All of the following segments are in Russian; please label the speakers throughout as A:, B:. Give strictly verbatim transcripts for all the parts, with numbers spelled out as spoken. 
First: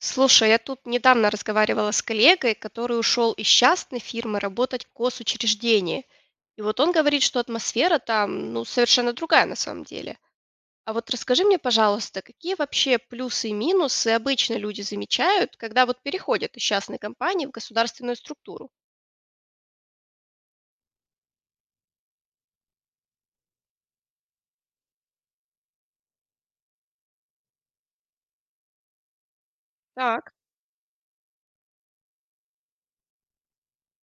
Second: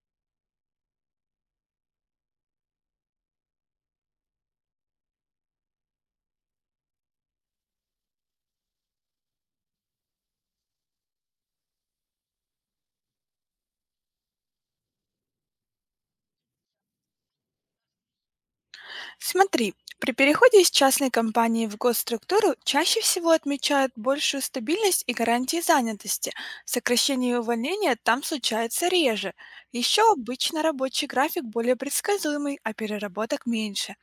A: Слушай, я тут недавно разговаривала с коллегой, который ушел из частной фирмы работать в госучреждение. И вот он говорит, что атмосфера там, ну, совершенно другая на самом деле. А вот расскажи мне, пожалуйста, какие вообще плюсы и минусы обычно люди замечают, когда вот переходят из частной компании в государственную структуру?
B: Смотри, при переходе из частной компании в госструктуру чаще всего отмечают большую стабильность и гарантии занятости. Сокращение и увольнение там случается реже. Еще
A: Так,
B: обычно рабочий график более предсказуемый, а переработок меньше.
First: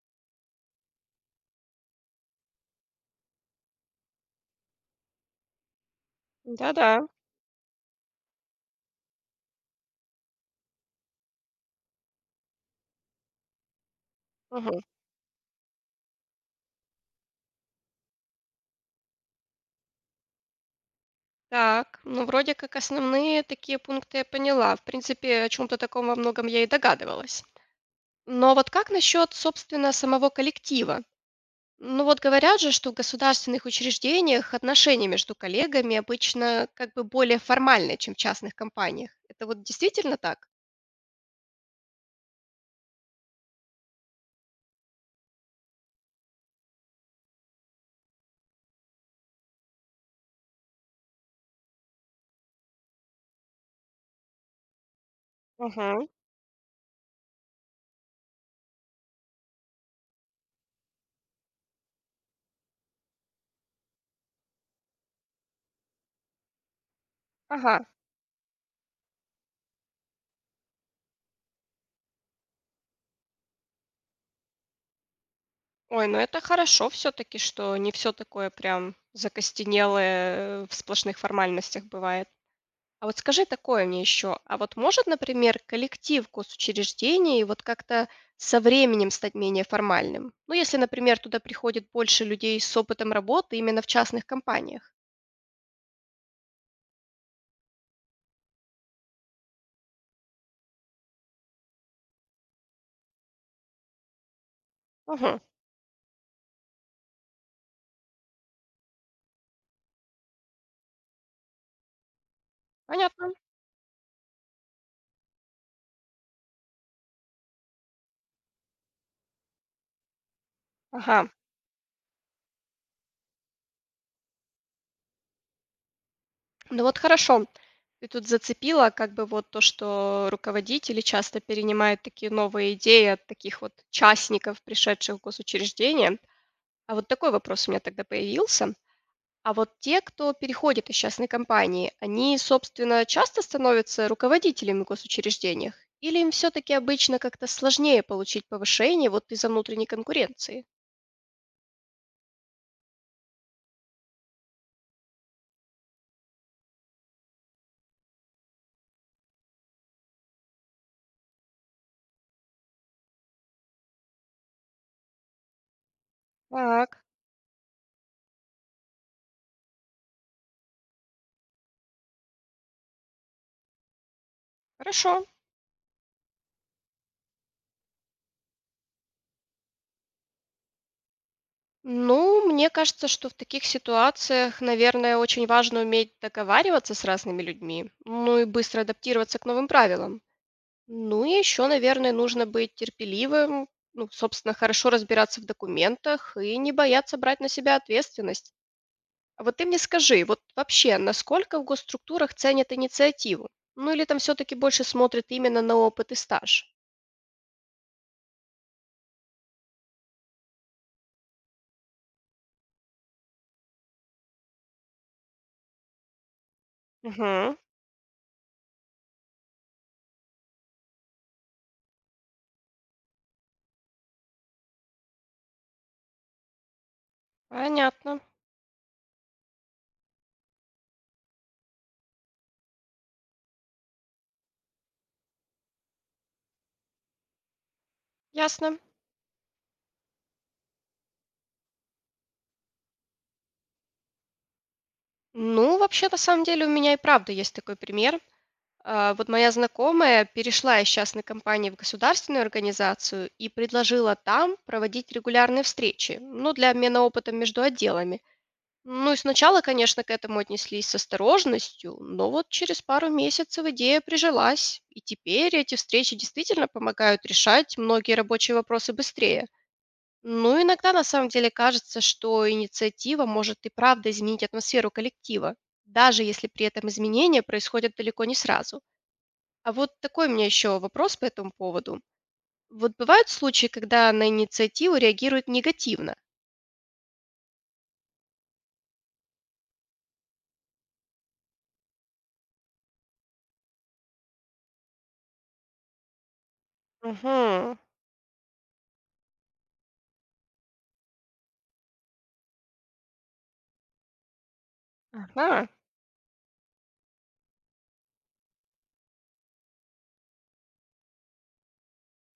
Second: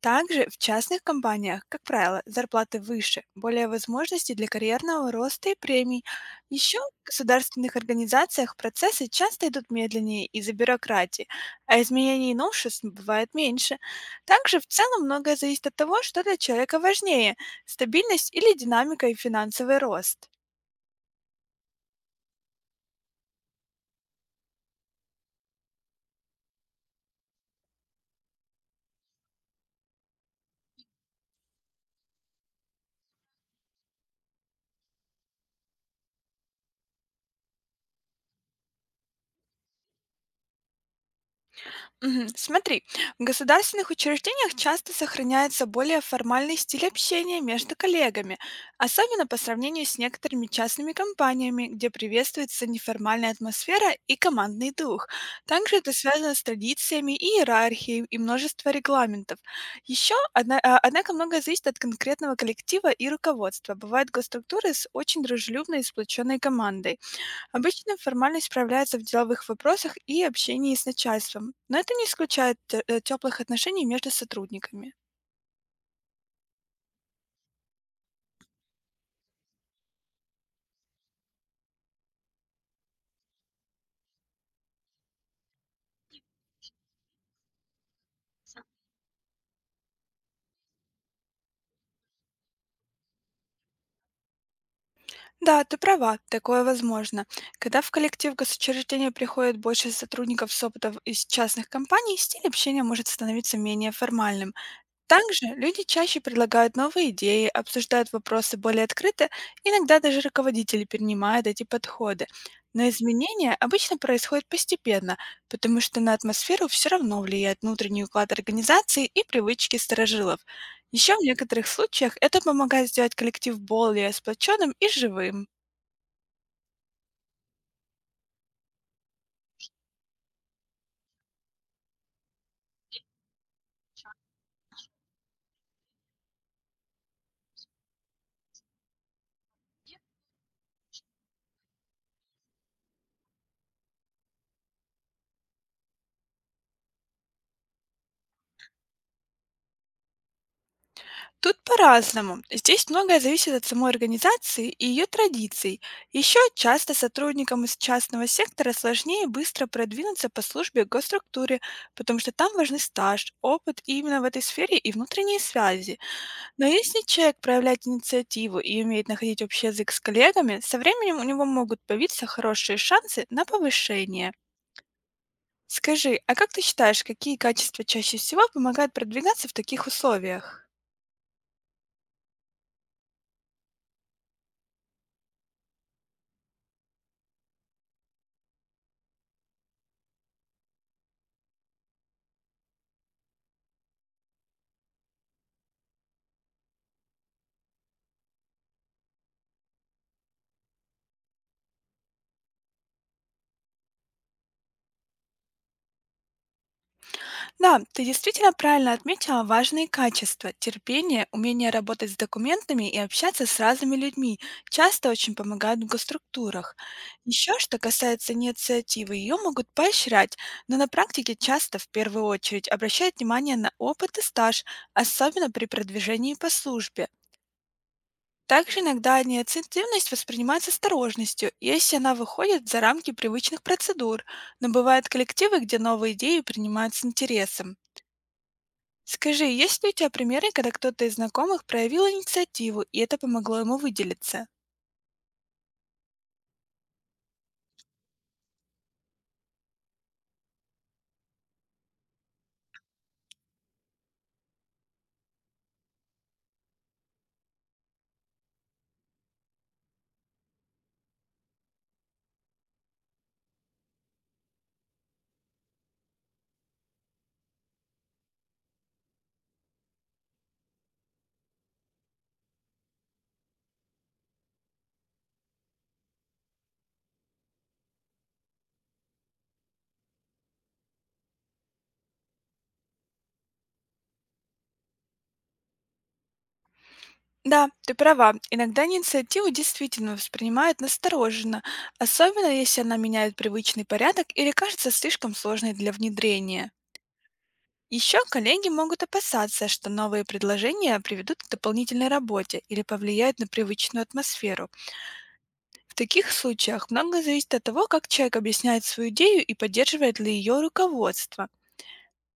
B: Также в частных компаниях, как правило, зарплаты выше, более возможностей для карьерного роста и премий. Еще
A: да-да.
B: в государственных организациях процессы часто идут медленнее из-за бюрократии, а изменений и новшеств бывает меньше. Также в
A: Мгм.
B: целом многое зависит от того, что для человека важнее– стабильность или динамика и финансовый рост.
A: Так, ну вроде как основные такие пункты я поняла. В принципе, о чем-то таком во многом я и догадывалась. Но вот как насчет, собственно, самого коллектива? Ну вот говорят же, что в государственных учреждениях отношения между коллегами обычно как бы более формальные, чем в частных компаниях. Это вот действительно так?
B: Мгм. Смотри, в государственных учреждениях часто сохраняется более формальный стиль общения между коллегами, особенно по сравнению с некоторыми частными компаниями, где приветствуется неформальная атмосфера и командный дух. Также это
A: Мгм.
B: связано с традициями и иерархией и множество регламентов. Еще, однако, многое зависит от конкретного коллектива и руководства. Бывают госструктуры с очень дружелюбной и сплоченной командой.
A: Ага.
B: Обычно формальность проявляется в деловых вопросах и общении с начальством, но это не исключает теплых отношений между сотрудниками.
A: Ой, ну это хорошо все-таки, что не все такое прям закостенелое в сплошных формальностях бывает. А вот скажи такое мне еще. А вот может, например, коллектив госучреждений вот как-то со временем стать менее формальным? Ну, если, например, туда приходит больше людей с опытом работы именно в частных компаниях.
B: Да, ты права, такое возможно. Когда в коллектив госучреждения приходит больше сотрудников с опытом из частных компаний, стиль общения может становиться менее формальным.
A: Мгм.
B: Также люди чаще предлагают новые идеи, обсуждают вопросы более открыто, иногда даже руководители перенимают эти подходы. Но
A: Понятно.
B: изменения обычно происходят постепенно, потому что на атмосферу все равно влияет внутренний уклад организации и привычки сторожилов. Еще в
A: Ага.
B: некоторых случаях это помогает сделать коллектив более сплоченным и живым.
A: Ну вот хорошо. Ты тут зацепила как бы вот то, что руководители часто перенимают такие новые идеи от таких вот частников, пришедших в госучреждения. А вот такой вопрос у меня тогда появился. А вот те, кто переходит из частной компании, они, собственно, часто становятся руководителями в госучреждениях? Или им все-таки обычно как-то сложнее получить повышение вот из-за внутренней конкуренции?
B: Тут по-разному. Здесь многое зависит от самой организации и ее традиций. Еще часто сотрудникам из частного сектора сложнее быстро продвинуться по службе к госструктуре, потому что там важны стаж, опыт именно в этой сфере и внутренние связи. Но
A: Так,
B: если человек проявляет инициативу и умеет находить общий язык с коллегами, со временем у него могут появиться хорошие шансы на повышение.
A: хорошо.
B: Скажи, а как ты считаешь, какие качества чаще всего помогают продвигаться в таких условиях?
A: Ну, мне кажется, что в таких ситуациях, наверное, очень важно уметь договариваться с разными людьми, ну и быстро адаптироваться к новым правилам. Ну и еще, наверное, нужно быть терпеливым, ну, собственно, хорошо разбираться в документах и не бояться брать на себя ответственность. А вот ты мне скажи, вот вообще, насколько в госструктурах ценят инициативу? Ну или там все-таки больше смотрят именно на опыт и стаж?
B: Да, ты действительно правильно отметила важные качества. Терпение, умение работать с документами и общаться с разными людьми часто очень помогают в госструктурах.
A: Угу,
B: Еще что касается инициативы, ее могут поощрять, но на практике часто в первую очередь обращают внимание на опыт и стаж, особенно при продвижении по службе.
A: понятно,
B: Также иногда инициативность воспринимается с осторожностью, если она выходит за рамки привычных процедур, но бывают коллективы, где новые идеи принимают с интересом.
A: ясно.
B: Скажи, есть ли у тебя примеры, когда кто-то из знакомых проявил инициативу, и это помогло ему выделиться?
A: Ну, вообще, на самом деле, у меня и правда есть такой пример. А, вот моя знакомая перешла из частной компании в государственную организацию и предложила там проводить регулярные встречи, ну, для обмена опытом между отделами. Ну и сначала, конечно, к этому отнеслись с осторожностью, но вот через пару месяцев идея прижилась, и теперь эти встречи действительно помогают решать многие рабочие вопросы быстрее. Ну, иногда на самом деле кажется, что инициатива может и правда изменить атмосферу коллектива, даже если при этом изменения происходят далеко не сразу. А вот такой у меня еще вопрос по этому поводу. Вот бывают случаи, когда на инициативу реагируют негативно?
B: Да, ты права. Иногда инициативу действительно воспринимают настороженно, особенно если она меняет привычный порядок или кажется слишком сложной для внедрения.
A: Угу.
B: Еще коллеги могут опасаться, что новые предложения приведут к дополнительной работе или повлияют на привычную атмосферу.
A: Ага,
B: В таких случаях многое зависит от того, как человек объясняет свою идею и поддерживает ли ее руководство.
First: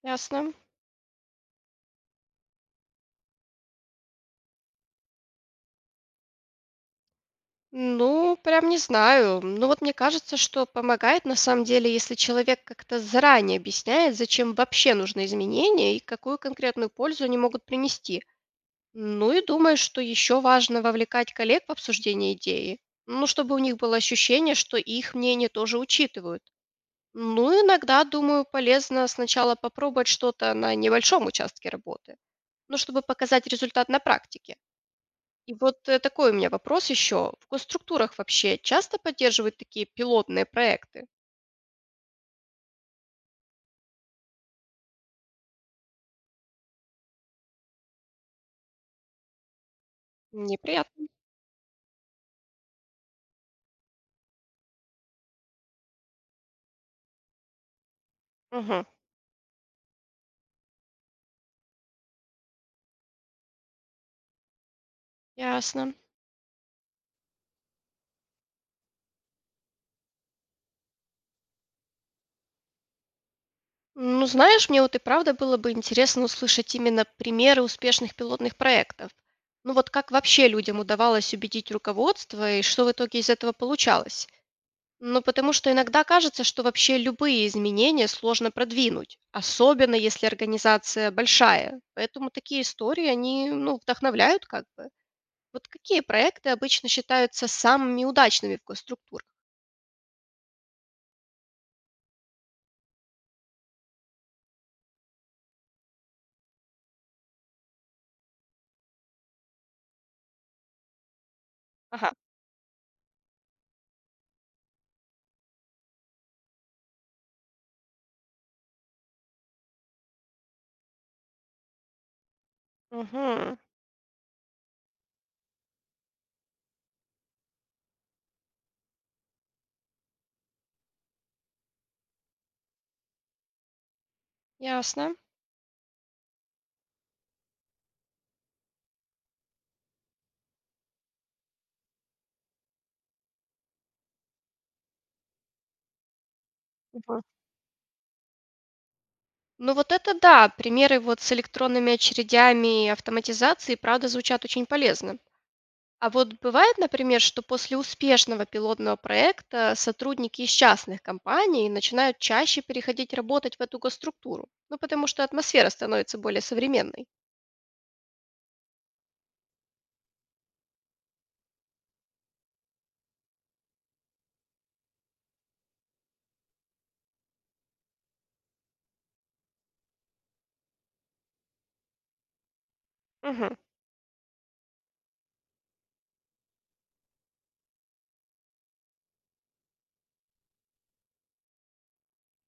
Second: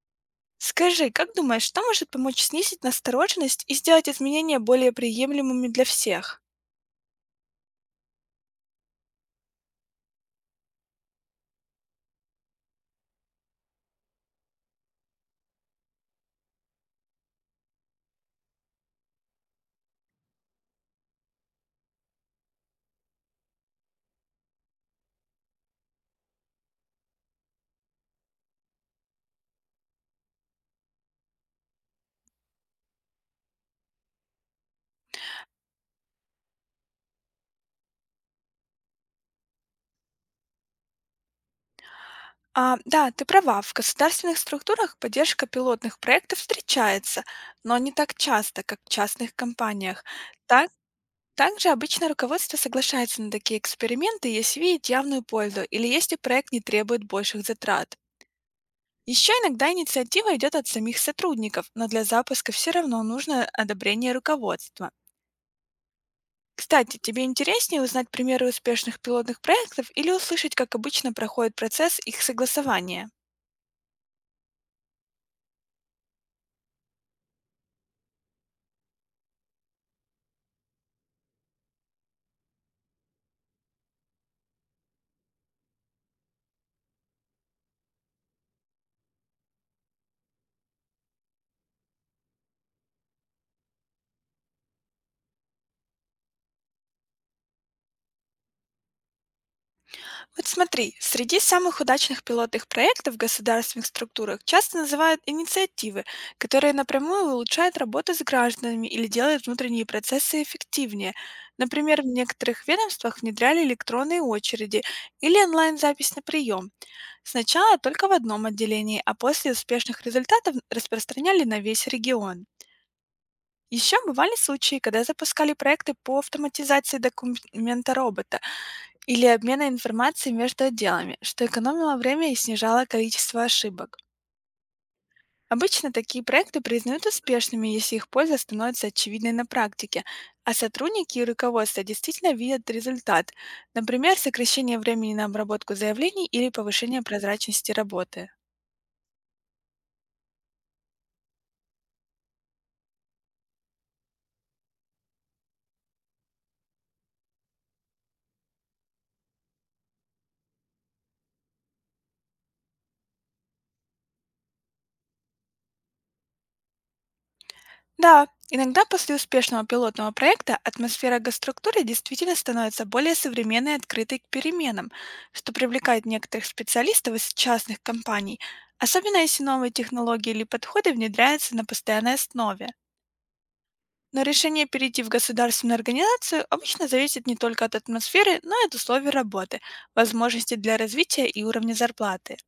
A: ясно.
B: Скажи, как думаешь, что может помочь снизить настороженность и сделать изменения более приемлемыми для всех?
A: Ну, прям не знаю. Ну вот мне кажется, что помогает на самом деле, если человек как-то заранее объясняет, зачем вообще нужны изменения и какую конкретную пользу они могут принести. Ну и думаю, что еще важно вовлекать коллег в обсуждение идеи. Ну, чтобы у них было ощущение, что их мнение тоже учитывают. Ну, иногда, думаю, полезно сначала попробовать что-то на небольшом участке работы, ну, чтобы показать результат на практике. И вот э, такой у меня вопрос еще. В госструктурах вообще часто поддерживают такие пилотные проекты?
B: А, да, ты права, в государственных структурах поддержка пилотных проектов встречается, но не так часто, как в частных компаниях. Так,
A: Неприятно.
B: также обычно руководство соглашается на такие эксперименты, если видит явную пользу или если проект не требует больших затрат.
A: Угу,
B: Еще иногда инициатива идет от самих сотрудников, но для запуска все равно нужно одобрение руководства.
A: ясно.
B: Кстати, тебе интереснее узнать примеры успешных пилотных проектов или услышать, как обычно проходит процесс их согласования?
A: Ну, знаешь, мне вот и правда было бы интересно услышать именно примеры успешных пилотных проектов. Ну вот как вообще людям удавалось убедить руководство и что в итоге из этого получалось? Ну, потому что иногда кажется, что вообще любые изменения сложно продвинуть, особенно если организация большая. Поэтому такие истории, они, ну, вдохновляют как бы. Вот какие проекты обычно считаются самыми удачными в госструктурах?
B: Вот смотри, среди самых удачных пилотных проектов в государственных структурах часто называют инициативы, которые напрямую улучшают работу с гражданами или делают внутренние процессы эффективнее. Например, в
A: Ага.
B: некоторых ведомствах внедряли электронные очереди или онлайн-запись на прием. Сначала только в одном отделении, а после успешных результатов распространяли на весь регион.
A: Угу,
B: Еще бывали случаи, когда запускали проекты по автоматизации документа робота или обмена информацией между отделами, что экономило время и снижало количество ошибок.
A: ясно.
B: Обычно такие проекты признают успешными, если их польза становится очевидной на практике, а сотрудники и руководство действительно видят результат, например, сокращение времени на обработку заявлений или повышение
A: Мгм.
B: прозрачности работы.
A: Ну вот это да, примеры вот с электронными очередями и автоматизацией, правда, звучат очень полезно. А вот бывает, например, что после успешного пилотного проекта сотрудники из частных компаний начинают чаще переходить работать в эту госструктуру, ну потому что атмосфера становится более современной.
B: Да, иногда после успешного пилотного проекта атмосфера госструктуры действительно становится более современной и открытой к переменам, что привлекает некоторых специалистов из частных компаний, особенно если новые технологии или подходы внедряются на постоянной основе.
A: Мгм.
B: Но решение перейти в государственную организацию обычно зависит не только от атмосферы, но и от условий работы, возможностей для развития и уровня зарплаты.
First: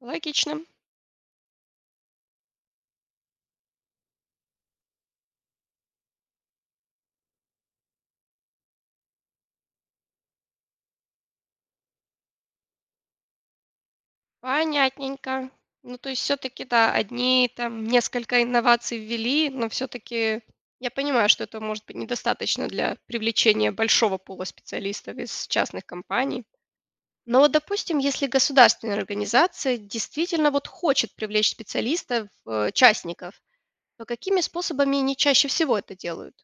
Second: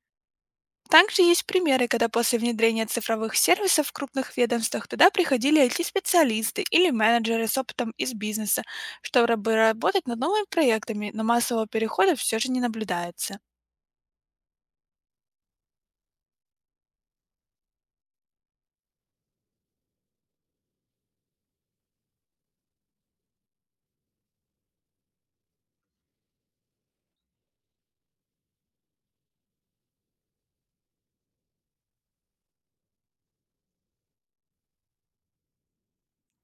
A: Логично.
B: Также есть примеры, когда после внедрения цифровых сервисов в крупных ведомствах туда приходили I T-специалисты или менеджеры с опытом из бизнеса, чтобы работать над новыми проектами, но массового перехода все же не наблюдается.
A: Понятненько. Ну, то есть все-таки, да, одни там несколько инноваций ввели, но все-таки я понимаю, что это может быть недостаточно для привлечения большого пула специалистов из частных компаний. Но вот, допустим, если государственная организация действительно вот хочет привлечь специалистов, э, частников, то какими способами они чаще всего это делают?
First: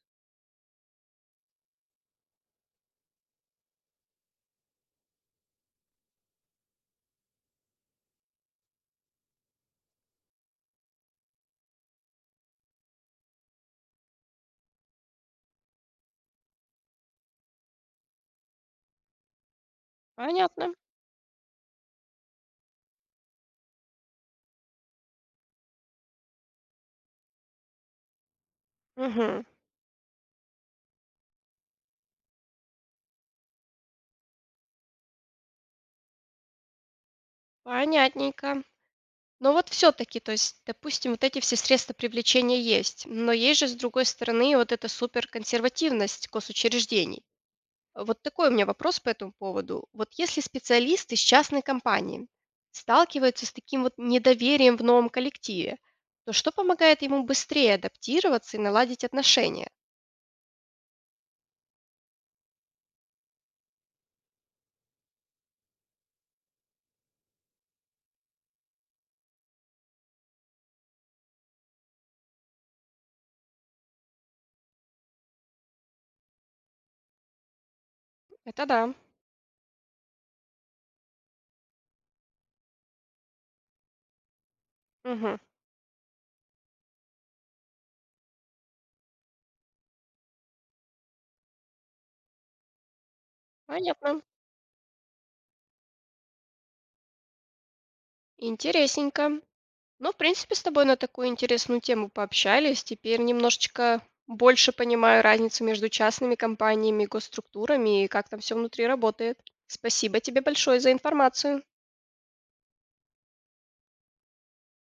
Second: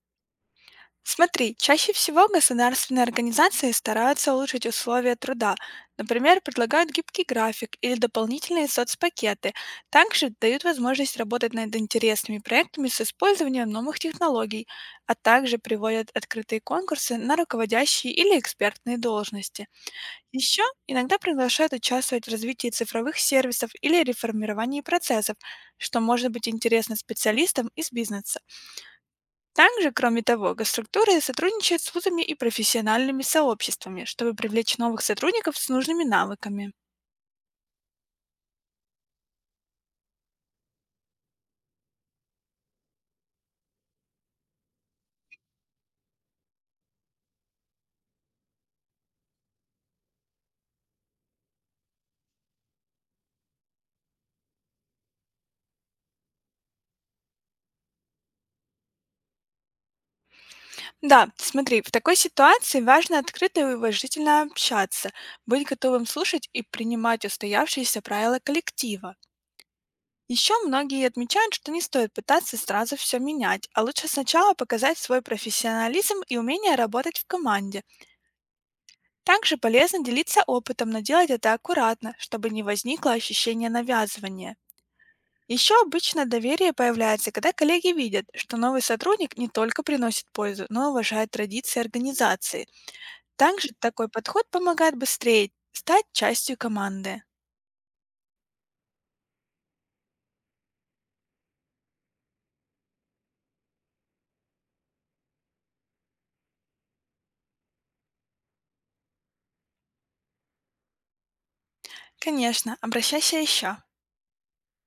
B: Смотри, чаще всего государственные организации стараются улучшить условия труда. Например, предлагают гибкий график или дополнительные соцпакеты. Также дают возможность работать над интересными проектами с использованием новых технологий, а также приводят открытые конкурсы на руководящие или экспертные должности. Еще
A: Понятно.
B: иногда приглашают участвовать в развитии цифровых сервисов или реформировании процессов, что может быть интересно специалистам из бизнеса.
A: Мгм.
B: Также, кроме того, госструктуры сотрудничают с вузами и профессиональными сообществами, чтобы привлечь новых сотрудников с нужными навыками.
A: Понятненько. Но вот все-таки, то есть, допустим, вот эти все средства привлечения есть, но есть же, с другой стороны, вот эта суперконсервативность госучреждений. Вот такой у меня вопрос по этому поводу. Вот если специалист из частной компании сталкивается с таким вот недоверием в новом коллективе, то что помогает ему быстрее адаптироваться и наладить отношения?
B: Да, смотри, в такой ситуации важно открыто и уважительно общаться, быть готовым слушать и принимать устоявшиеся правила коллектива. Еще многие отмечают, что не стоит пытаться сразу все менять, а лучше сначала показать свой профессионализм и умение работать в команде.
A: Это да.
B: Также полезно делиться опытом, но делать это аккуратно, чтобы не возникло ощущение навязывания.
A: Мгм.
B: Еще обычно доверие появляется, когда коллеги видят, что новый сотрудник не только приносит пользу, но и уважает традиции организации. Также такой
A: Понятно.
B: подход помогает быстрее стать частью команды.
A: Интересненько. Ну, в принципе, с тобой на такую интересную тему пообщались. Теперь немножечко больше понимаю разницу между частными компаниями, госструктурами и как там все внутри работает. Спасибо тебе большое за информацию.
B: Конечно, обращайся еще.